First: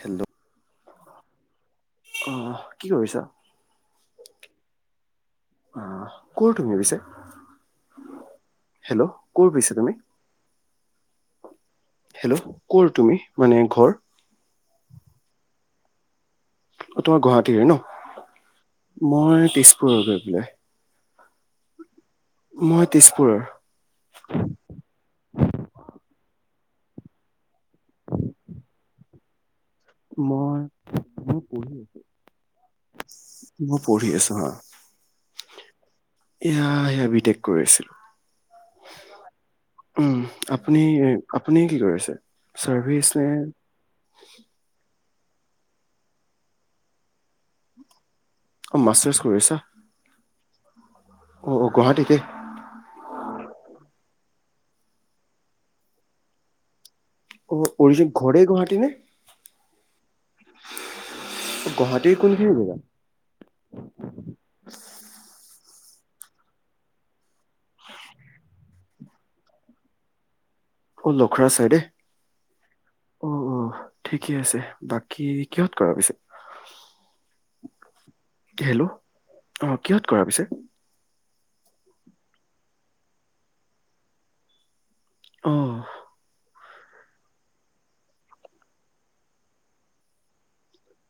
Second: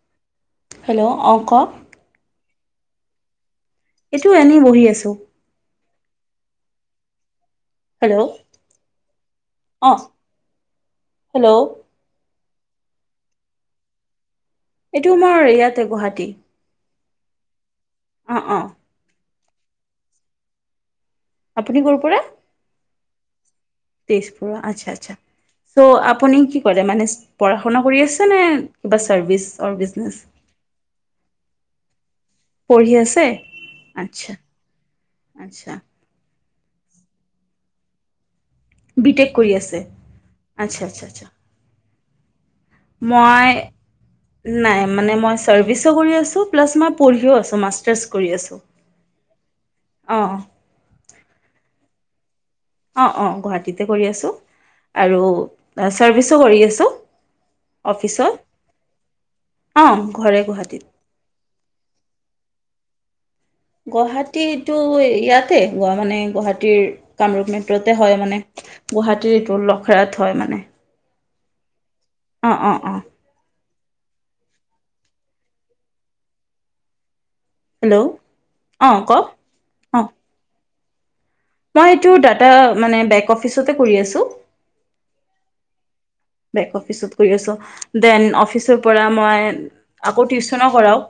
Hello hello অ কক অ কি কৰিছা এইটো এনেই বহি আছো আহ কৰ তুমি পিছে? হেল্ল' হেল্ল' কৰ পিছে অ তুমি হেল্ল' হেল্ল' কৰ তুমি মানে ঘৰ এইটো মোৰ ইয়াতে গুৱাহাটী অ তোমাৰ গুৱাহাটীৰে ন অ অ মই তিজপুৰৰ গৈ পেলাই [unintelligible] আপুনি ক'ৰ পৰা মই তেজপুৰৰ তেজপুৰৰ আচ্ছা আচ্ছা চ' আপুনি কি কৰে মানে পঢ়া শুনা কৰি আছে নে কিবা চাৰ্ভিচ কৰ বিগনেছ মই মই পঢ়ি পঢ়ি আছে আছো মই পঢ়ি আছো আৰ্টছা হা আৰ্টছা এয়া সেভিটেক কৰিছিল বি টেক কৰি আছে উম আপুনি আচ্ছা আচ্ছা আচ্ছা আপুনি কি কৰিছে মই নাই মানে মই চাৰ্ভিছো কৰি আছোঁ প্লাছ মই পঢ়িও আছো মাষ্টাৰ্ছ কৰি আছোঁ অ মাৰচাৰ্ছ কৰি আছা অঁ [unintelligible] গুৱাহাটীতে অ অ গুৱাহাটীতে কৰি আছো আৰু চাৰ্ভিছো কৰি আছো। অৰি যে ঘৰে গুৱাহাটী নে অঁ ঘৰে গুৱাহাটীত গুৱাহাটীৰ কোনখিনি জেগা গুৱাহাটীটো ইয়াতে মানে গুৱাহাটীৰ কামৰূপ মেট্ৰতে হয় মানে গুৱাহাটীৰ এইটো লখৰাত হয় মানে অঁ লখৰা চাইডে অ অ অ ঠিকেই আছে বাকী কিহত কৰা পিছে হেল্ল' হেল্ল' অঁ কওক আহ কিহত অঁ কৰা পিছে মই এইটো দাটা মানে বেংক অফিচতে কৰি আছোঁ [inaudible] দেন অফিচৰ পৰা মই টিউচনো কৰো [unintelligible]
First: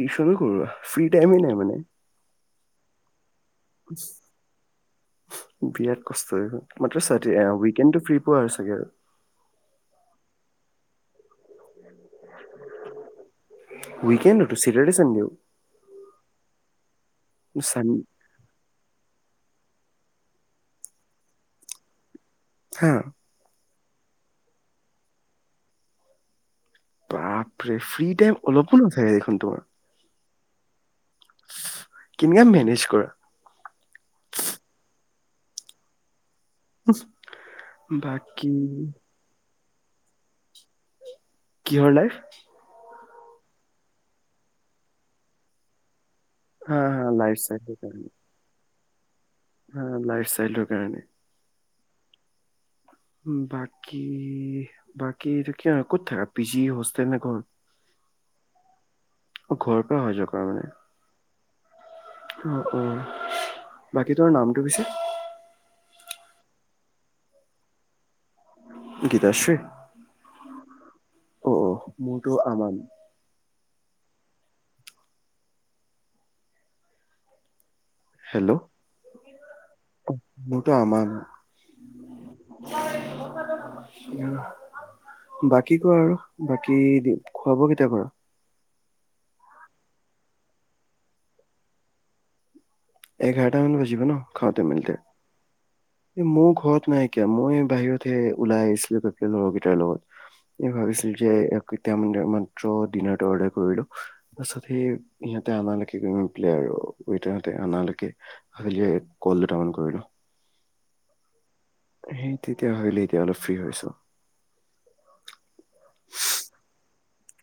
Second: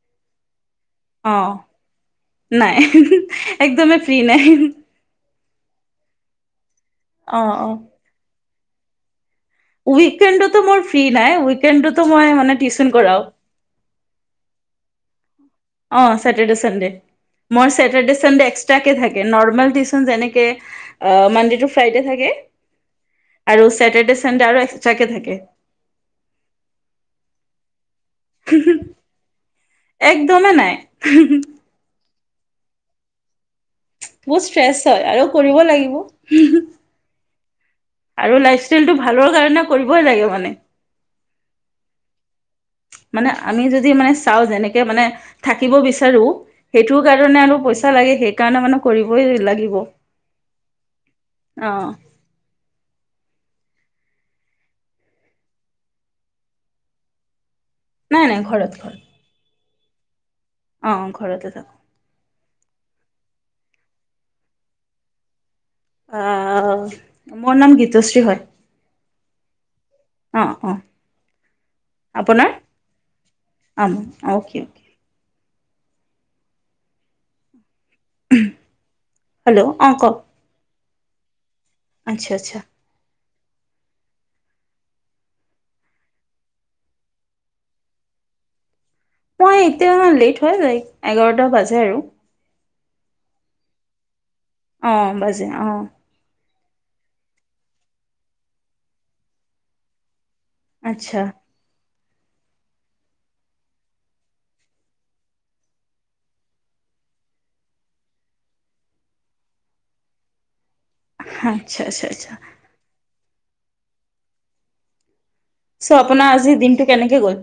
টিউশনো কৰা ফ্ৰী টাইম নাই মানে [unintelligible] নাই [unintelligible] একদমে ফ্ৰী নাই [unintelligible] বিৰাট কষ্ট হয় [unintelligible] মাত্ৰ অঁ অঁ উইকেডটো ফ্ৰী পোৱা আৰু চাগে আৰু [unintelligible] উইকেণ্ডতো মোৰ ফ্ৰী নাই উইকেডতো মই মানে টিউচন কৰাও উইকেণ্ডটো চেটাৰডে সানডে [unintelligible] অ চেটাৰ্দে চাণ্ডে মই চান সেটাৰদে চাণ্ডে এস্কট্ৰাকে থকে নৰ্মেল টি [unintelligible] যেনেকে মানডে টু ফ্ৰাইডে থাকে হা আৰু চেটাৰ্ডে চানডে আৰু একসট্ৰাকে থাকে [unintelligible] বাপৰে [unintelligible] ফ্ৰী টাইম অলপো নাথাকে দেখোন তোমাৰ একদমেই নাই কিনকা মেনেজ কৰা [unintelligible] বহুত ষ্ট্ৰেছ হয় আৰু কৰিব লাগিব [unintelligible] আৰু বাকী লাইফষ্টাইল টো ভালৰ কাৰণে [unintelligible] কৰিবই লাগে মানে কিহৰ লাইফ [unintelligible] মানে আমি যদি মানে চাওঁ যেনেকে মানে থাকিব বিচাৰো হা সেইটো হা কাৰণে আৰু পইচা লাগে সেইকাৰণে মানে [unintelligible] কৰিব অ লাইফ ষ্টাইলৰ কাৰণে অঁ বাকী বাকীটো কিয় ক'ত থাকা পি জি হোষ্টেল নে ক নাই নাই ঘৰত ঘৰত ঘৰ পৰা অহা যোৱা [unintelligible] অ ঘৰতে থাকো অ অ বাকী তোমাৰ নামটো পিছে? আহ মোৰ নাম গীতশ্ৰী হয়। গীতাশ্ৰী অ অ অ অ মোৰটো আমান আও কি হেল্ল' হেল্ল' অ কওক মোৰটো আমান । [inaudible] আচ্ছা আচ্ছা । বাকী কোৱা আৰু বাকী খুৱা বোৱা কেতিয়া কৰা। মই এতিয়া লেট হয় এঘাৰটা বাজে আৰু। এঘাৰটা মান বজিব ন। খাওতে অ মেলোতে বাজে অ এই মুঘত নাইকিয়া মই বাহিৰতহে ওলাই আহিছিলো তাক লগৰ কেইটাৰ লগত এই ভাবিছিলো আচ্ছা যে। এতিয়া ম মাত্ৰ ডিনাৰটো অৰ্ডাৰ কৰিলোঁ তাৰপছত সেই ইহঁতে আনালৈকে গ গৈ পেলাই আৰু নালকে আলিয়ে কল দুটা মান কৰিলোঁ হ সেই তেতিয়া হ এতিয়া অলপ ফ্ৰী হৈছোঁ । চ আপোনাৰ আজি দিনটো। কেনেকে গ'ল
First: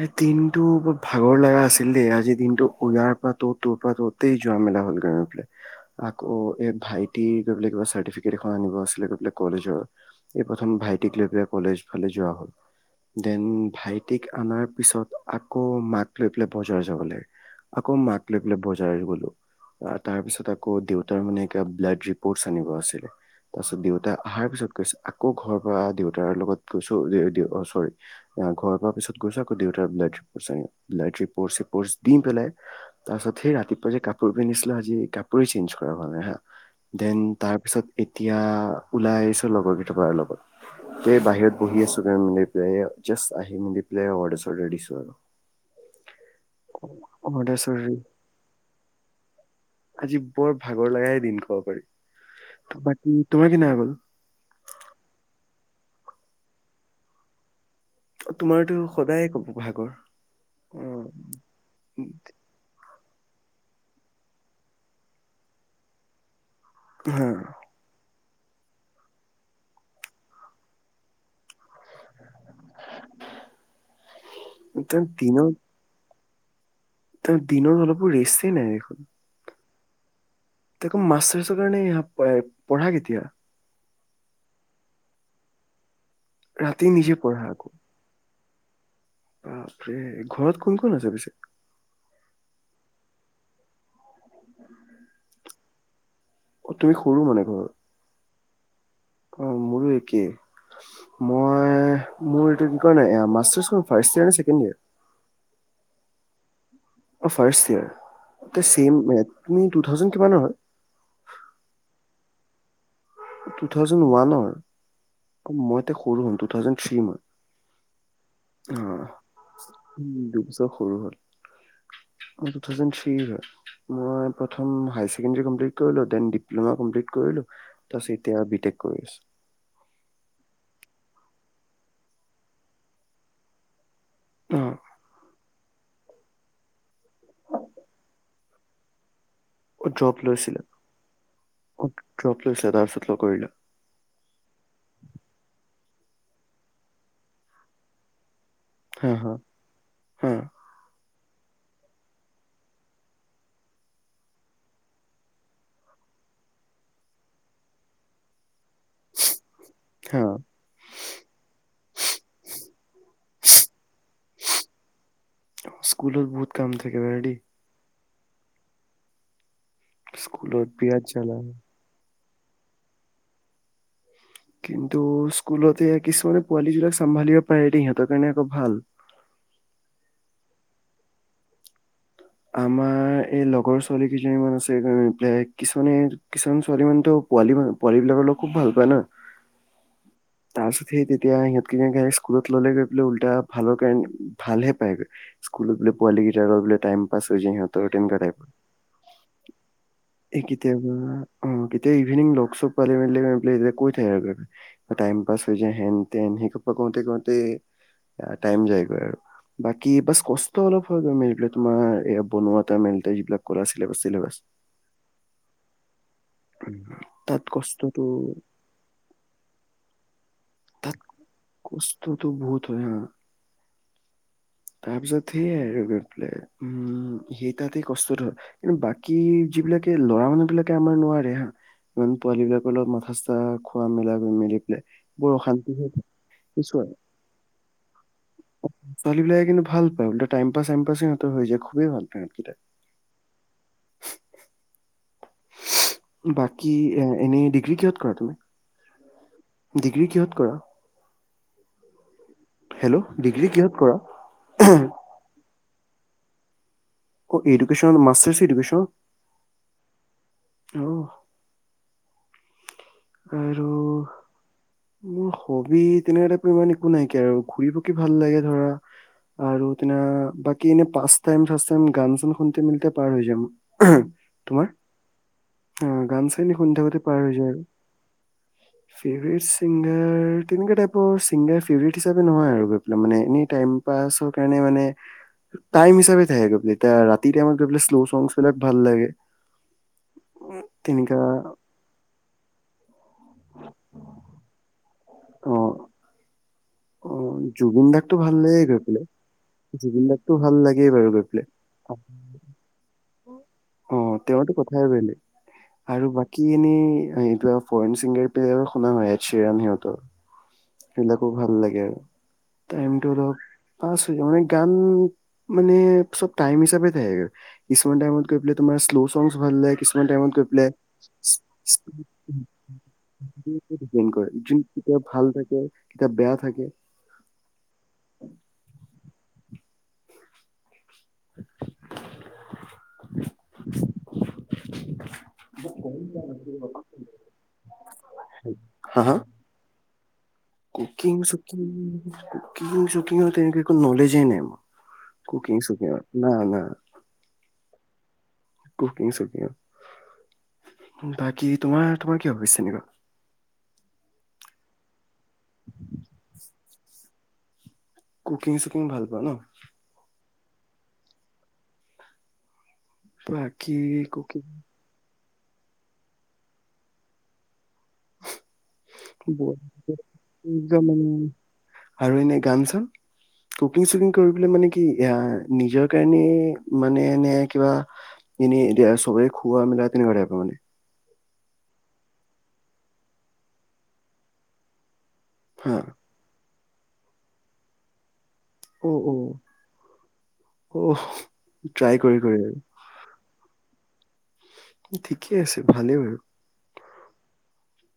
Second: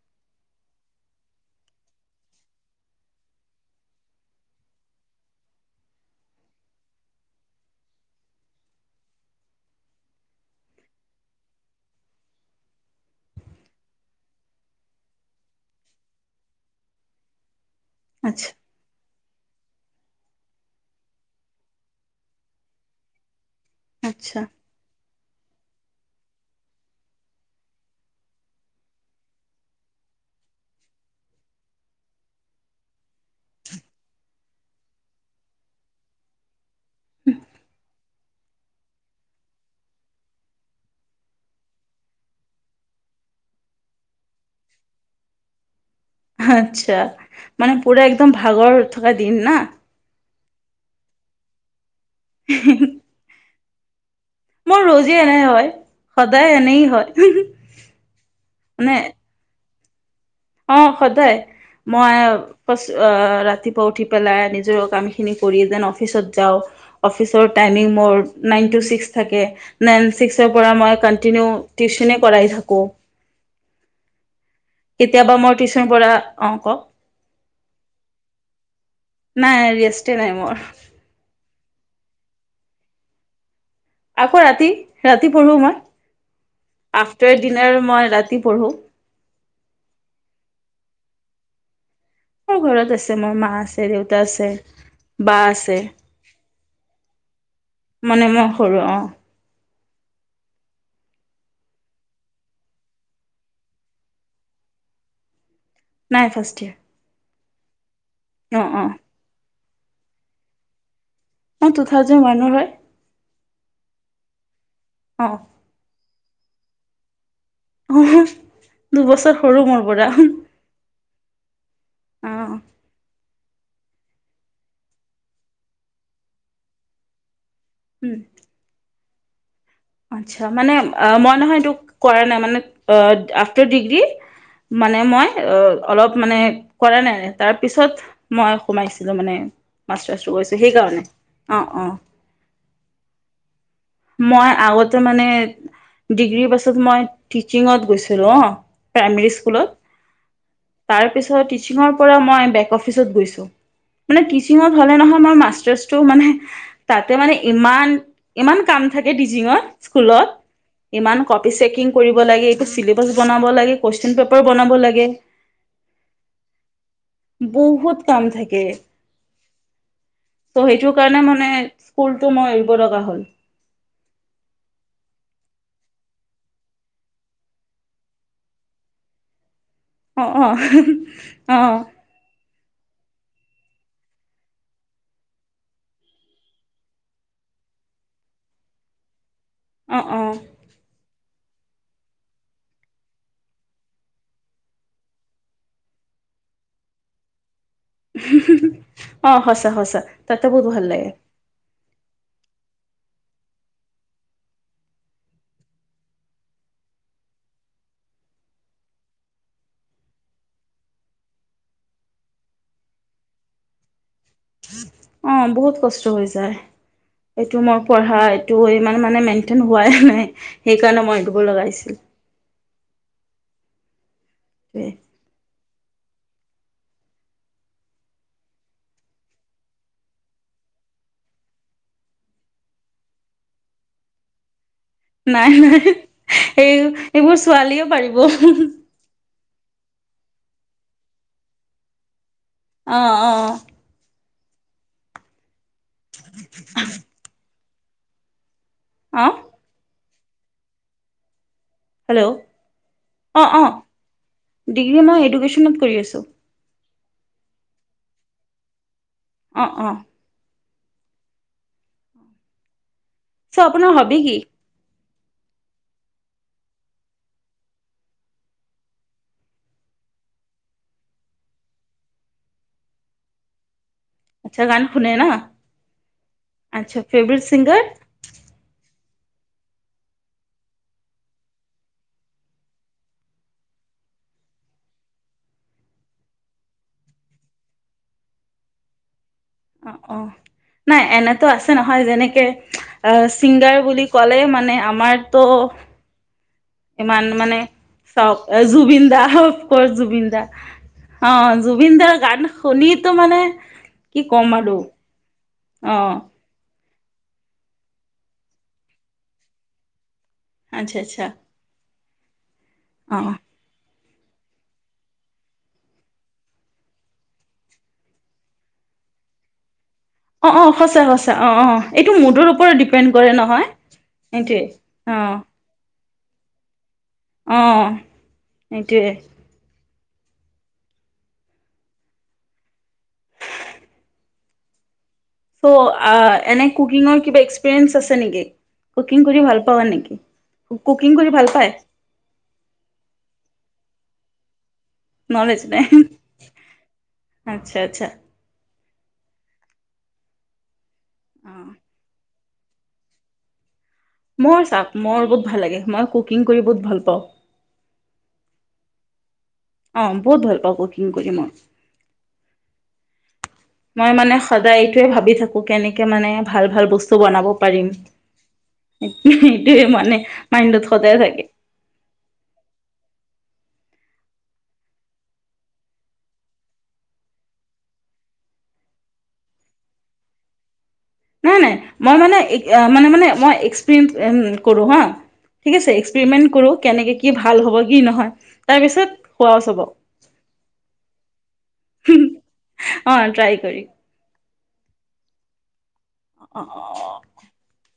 এই দিনটো ভাগৰ লগা আছিল দেই আজিৰ দিনটো ইয়াৰ পৰা ত তোৰ পৰা ততেই যোৱা মেলা হলগৈ গৈ পেলাই আকৌ এ ভাইটিৰ গৈ পাই কিবা চাৰ্টিফিকেট এখন আনিব আছিলে গৈ পাই কলেজৰ এই প্ৰথম ভাইটিক লৈ পেলাই কলেজ ফালে যোৱা হল দেন ভাইট তিক অনাৰ পিছত আকৌ মাক লৈ পেলাই বজাৰ যাবলৈ। আকৌ মাক লই আচ্ছা পেলে বজাৰ গলো। তাৰ পিছত আকৌ দেউতাৰ মানে এ ব্লাড ৰিপৰ্ট আনিব আছিলে। তাৰ পিছত দেউতাই আচ্ছা অহাৰ পিছত কৈছে। আকৌ ঘৰ পৰা দেউতাৰ লগত গৈছো যে অ চৰি ঘৰ পৰা দেউতাৰ [unintelligible] দি পেলাই তাৰ পিছত সেই ৰাতিপুৱা যে কাপোৰ পিন্ধিছিলো আজি কাপোই চেঞ্জ কৰা হ নাই হা দেন তাৰ পিছত এতিয়া ওলাই আহিছো লগৰ কেইটাবাৰ লগত বাহিৰত বহি আছো ম জাষ্ট আহি মেলি। [unintelligible] আচ্ছা অৰ্ডাৰ মানে চৰ্ডাৰ পুৰা একদম ভাগৰ থকা দিন ন। আজি বৰ ভাগৰ লগাই দিন কব পাৰি। বাকী তোমাৰ কি ন হম মোৰ ৰজী এনে হয় সদায় এনে হয় । তোমাৰতো সদায়ে কব ভাগৰ অ সদায় মই ৰাতিপুৱা উঠি পেলাই নিজৰ কামখিনি কৰি যেন অফিচত যাওঁ । হা অফিচৰ টাইমিং মোৰ নাইনটো ছিক্স থাকে নাইন ছিক্সৰ পৰা মই কন্টিনিউ টিউচনে কৰাই থাকো কেতিয়াবা মই টিউচন পৰা অঁ কক তাৰ দিনত অলপো ৰেষ্ট নাই দেখোন নাই ৰেষ্টে নাই মোৰ তেক মাচাচ কাৰণে পঢ়া কেতিয়া আকৌ ৰাতি ৰাতি পঢ়ো মই ৰাতি নিজে আফটাৰ পঢ়া আকৌ। ডিনাৰ মই ৰাতি পঢ়ো বাপৰে ঘৰত কোন কোন আছে পিছে মোৰ ঘৰত আছে মোৰ মা আছে দেউতা আছে বা আছে অ তুমি সৰু মানে ঘৰৰ মানে মই সৰু অ অ মোৰো একে মই মোৰ এইটো কি কয় মাষ্টাৰচ ফাৰ্ষ্ট ইয়েৰ নে ছেকেণ্ড ইয়াৰ নাই ফাৰ্ষ্ট ইয়াৰ অ ফাৰষ্ট ইয়াৰ ত ছেম তুমি টু থাউজেন কিমানৰ হয় মই টু থাউজেণ্ড ওৱানৰ হয় টু থাউজেণ্ড ওৱানৰ মই তে সৰু হম টু থাউজেন থ্ৰি মই অ অ', দুবছৰ সৰু মোৰ পৰা দুবছৰ সৰু হ'ল মই অ', টু থাউজেন থ্ৰি ৰ হয় মই প্ৰথম হাই ছেকেণ্ডড্ৰি কমপ্লিত কৰিলোঁ ডেন ডিপ্লমা কমপ্লিত কৰিলো উম, তাৰপিছত এতিয়া বি টেক কৰি আছো আচ্ছা মানে মই নহয় এইটো কৰা নাই মানে আফটাৰ ডিগ্ৰী অ মানে মই অ অলপ মানে কৰা নাই তাৰপিছত মই সোমাইছিলোঁ মানে অ ড্ৰপ মাষ্টাৰ্ছটো কৰিছোঁ লৈছিলা সেইকাৰণে অ ড্ৰপ লৈছিলা তাৰপিছত ল'অ কৰিলা তে মানে ডিগ্ৰীৰ পাছত মই টিচিঙত গৈছিলো অ হা প্ৰাইমেৰী হা স্কুলত হা তাৰ পিছত টিছিংৰ পৰা মই বেক অফিচত গৈছো মানে টিছিংত হলে নহয় মই মাষ্টাৰচটো মানে তাতে মানে ইমান কাম থাকে জিংত হা স্কুলত ইমান কপি চেকিং কৰিব লাগে চিলেবাছ বনাব লাগে কোৱেশ্যন পেঁপাৰ বনাব লাগে স্কুলত বহুত কাম থাকে বাৰু দেই বহুত কাম থাকে ত স্কুলত সেইটো বিৰাট কাৰণে জ্বালা মানে স্কুল টো মই এৰিব লগা হ'ল। কিন্তু স্কুলতে কিছুমানে পোৱালী জিলাক চম্ভালিব পাৰে দেই, সিহঁতৰ কাৰণে আকৌ ভাল । অ অ [unintelligible] আহ আমাৰ এই লগৰ ছোৱালী কেইজনীমান আছে, কিছুমানে কিছুমান ছোৱালী মানতো পোৱালী পোৱালী বিলাকৰ লগত খুব ভাল পায় ন। অঁ অঁ। এতিয়া সিহঁতকেইজন স্কুলত ল'লে [unintelligible] উল্টা ভালৰ কাৰণে ভাল হে পায়গৈ, স্কুলত বোলে পোৱালি কেইট বোলে টাইম পাছ হৈ যাই সিহঁতৰ। তেনেকুৱা টাইপৰ [unintelligible] অ সঁচা সঁচা তাতে বহুত ভাল লাগে। এতিয়া ইভিনিং লক চক পালে [unintelligible] মেলে কৈ থাকে। আৰু টাইম পাছ হৈ যায় হেন তেন সেই কওঁতে কওঁতে টাইম যায়গৈ আৰু। বাকী বাছ কষ্ট অলপ হয় মেলি তোমাৰ এইয়া বনোৱা এটা [unintelligible] হেইবিলাক কৰা ছিলেবাছ টিলেবছ অ বহুত কষ্ট হৈ যায়। তাত এইটো মোৰ কষ্টটো পঢ়া এইটো মানে মেইনটেইন হোৱাই নাই, সেইকাৰণে মই এৰি দিব লগা হৈছিল। তা [unintelligible] তাৰপিছত সেইয়ে আৰু লে। [unintelligible] উম সেই তাতে কষ্টত হয়। কিন্তু বাকী যিবিলাকে ল'ৰা মানুহ বিলাকে আমাৰ নোৱাৰে হা। ইমান পোৱালী বিলাকৰ লগত মাথা চা খোৱা মেলা মেলি [unintelligible] বৰ নাই অশান্তি নাই হৈ থাকে। এই কিছুমান এইবোৰ ছোৱালীও পাৰিব। ছোৱালী বিলাকে কিন্তু ভাল পায় টাইম পাছ চাইম পাছ [unintelligible] হৈ যায় খুবেই ভাল পায় [unintelligible] আহ আহ। [inaudible] বাকি এনেই [unintelligible] কি কিহত কৰা তুমি? অঁ? ডিগ্ৰী কিহত কৰা? হেল্ল' হেল্ল' অঁ ডিগ্ৰী অঁ, কিহত কৰা ডিগ্ৰী মই এডুকেশ্যনত। কৰি আছো। অ এডুকেশ্বন [unintelligible] অ অ। অহ! চ আপোনাৰ হবি কি? মোৰ হবি তেনেকুৱাই ইমান একো নাইকিয়া আৰু। ঘুৰিপকি ভাল লাগে ধৰা। আৰু তেনে বাকী এনে পাঁচ টাইচ টাইম গান চান শুনতে মিলিতে পাৰ হৈ যাম। [unintelligible] আচ্ছা গান শুনে ন? গান চান শুনি আচ্ছা থাকোতে পাৰ হৈ ফেভৰেট যায় আৰু চিংগাৰ? ফেভৰেট চিঙাগাৰ, তেনেকুৱা টাইপৰ চিঙাগাৰ ফেভৰেট হিচাপে নহয় আৰু মানে। এনেই টাইম পাছৰ কাৰণে মানে। টাইম হিচাপে এতিয়া ৰতিকে শ্ল চংছ বিলাক ভাল লাগে। [unintelligible] অ অ নাই তেনেকা এনেতো আছে নহয় যেনেকে অ চিংগাৰ বুলি ক'লে মানে আমাৰটো অ অ ইমান মানে জুবিন দাকতো ভাল চাওক লাগে গৈ জুবিন পেলাই দা অফকৰ্চ জুবিন দাকতো দা। ভাল লাগেই বাৰু গৈ অ পেলাই জুবিন দাৰ গান শুনি [unintelligible] টো মানে অ কি তেওঁৰতো ক'ম আৰু অ সেইতো ফৰেন চিংগাৰ প্লেয়াৰ শুনা হয় এছিয়াণ সিহঁতৰ আচ্ছা আচ্ছা সেবিলাকো ভাল লাগে। টাইমটো অ অ অলপ পাছ মানে গান মানে সব টাইম হিচাপে থাকে। কিছুমান টাইমত গৈ পেলাই তোমাৰ শ্লচং ভাল লাগে। কিছুমান টাইমত গৈ অ অ পেলাই। সঁচা সঁচা অ অ এইটো মুডৰ ওপৰত ডিপেণ্ড কৰে নহয় দিন সেইটোৱে কেতিয়া অ ভাল থাকে? কেতিয়া বেয়া থাকে। অহ সেইটোৱে। [unintelligible] চ' এনে কুকিঙৰ কিবা এক্সপিৰিয়েঞ্চ আছে নেকি, হা হা কুকিং কৰি ভাল পাৱ নেকি, কুকিং কৰি ভাল পায়? কুকিং চুকিঙৰ তেনেকে নলেজেই নাই মোৰ। কুকিং নলেজ নাই ছুকিংঙত না না আচ্ছা কুকিং চুকিংত বাকী অ তোমাৰ তোমাৰ। কিয় হৈছে এনেকুৱা ক চাওঁ মোৰ বহুত ভাল লাগে মই কুকিং কৰি বহুত ভাল পাওঁ। কুকিং চুকিং ভাল পোৱা ন? অ বহুত ভাল পাওঁ কুকিং কৰি মই বাকী মই মানে কুকিং সদায় এইটোৱে ভাবি কুক কেনিকে মানে ভাল ভাল বস্তু বনাব। পাৰিম এইটোৱে মানে নিজৰ মাইণ্ডত মানে সদায় থাকে। আৰু এনে গান চান কুকিং চুকিং কৰিবলে মানে কি এয়া নিজৰ কাৰণে মানে নে কিবা এনে চবে খোৱা মেলা তেনেকুৱা তাইপৰ মানে নাই নাই মই মানে এ মানে মানে মই এক্সপেৰিয়েঞ্চ কৰোঁ হা। ঠিক হা আছে এক্সপেৰিমেণ্ট কৰোঁ। কেনেকে কি ভাল হ'ব কি নহয়। অ' তাৰপিছত অ' খোৱাও চবক, অ' ট্ৰাই কৰি কৰি আৰু অ ট্ৰাই কৰি। ঠিকেই আছে। ভালেই বাৰু অ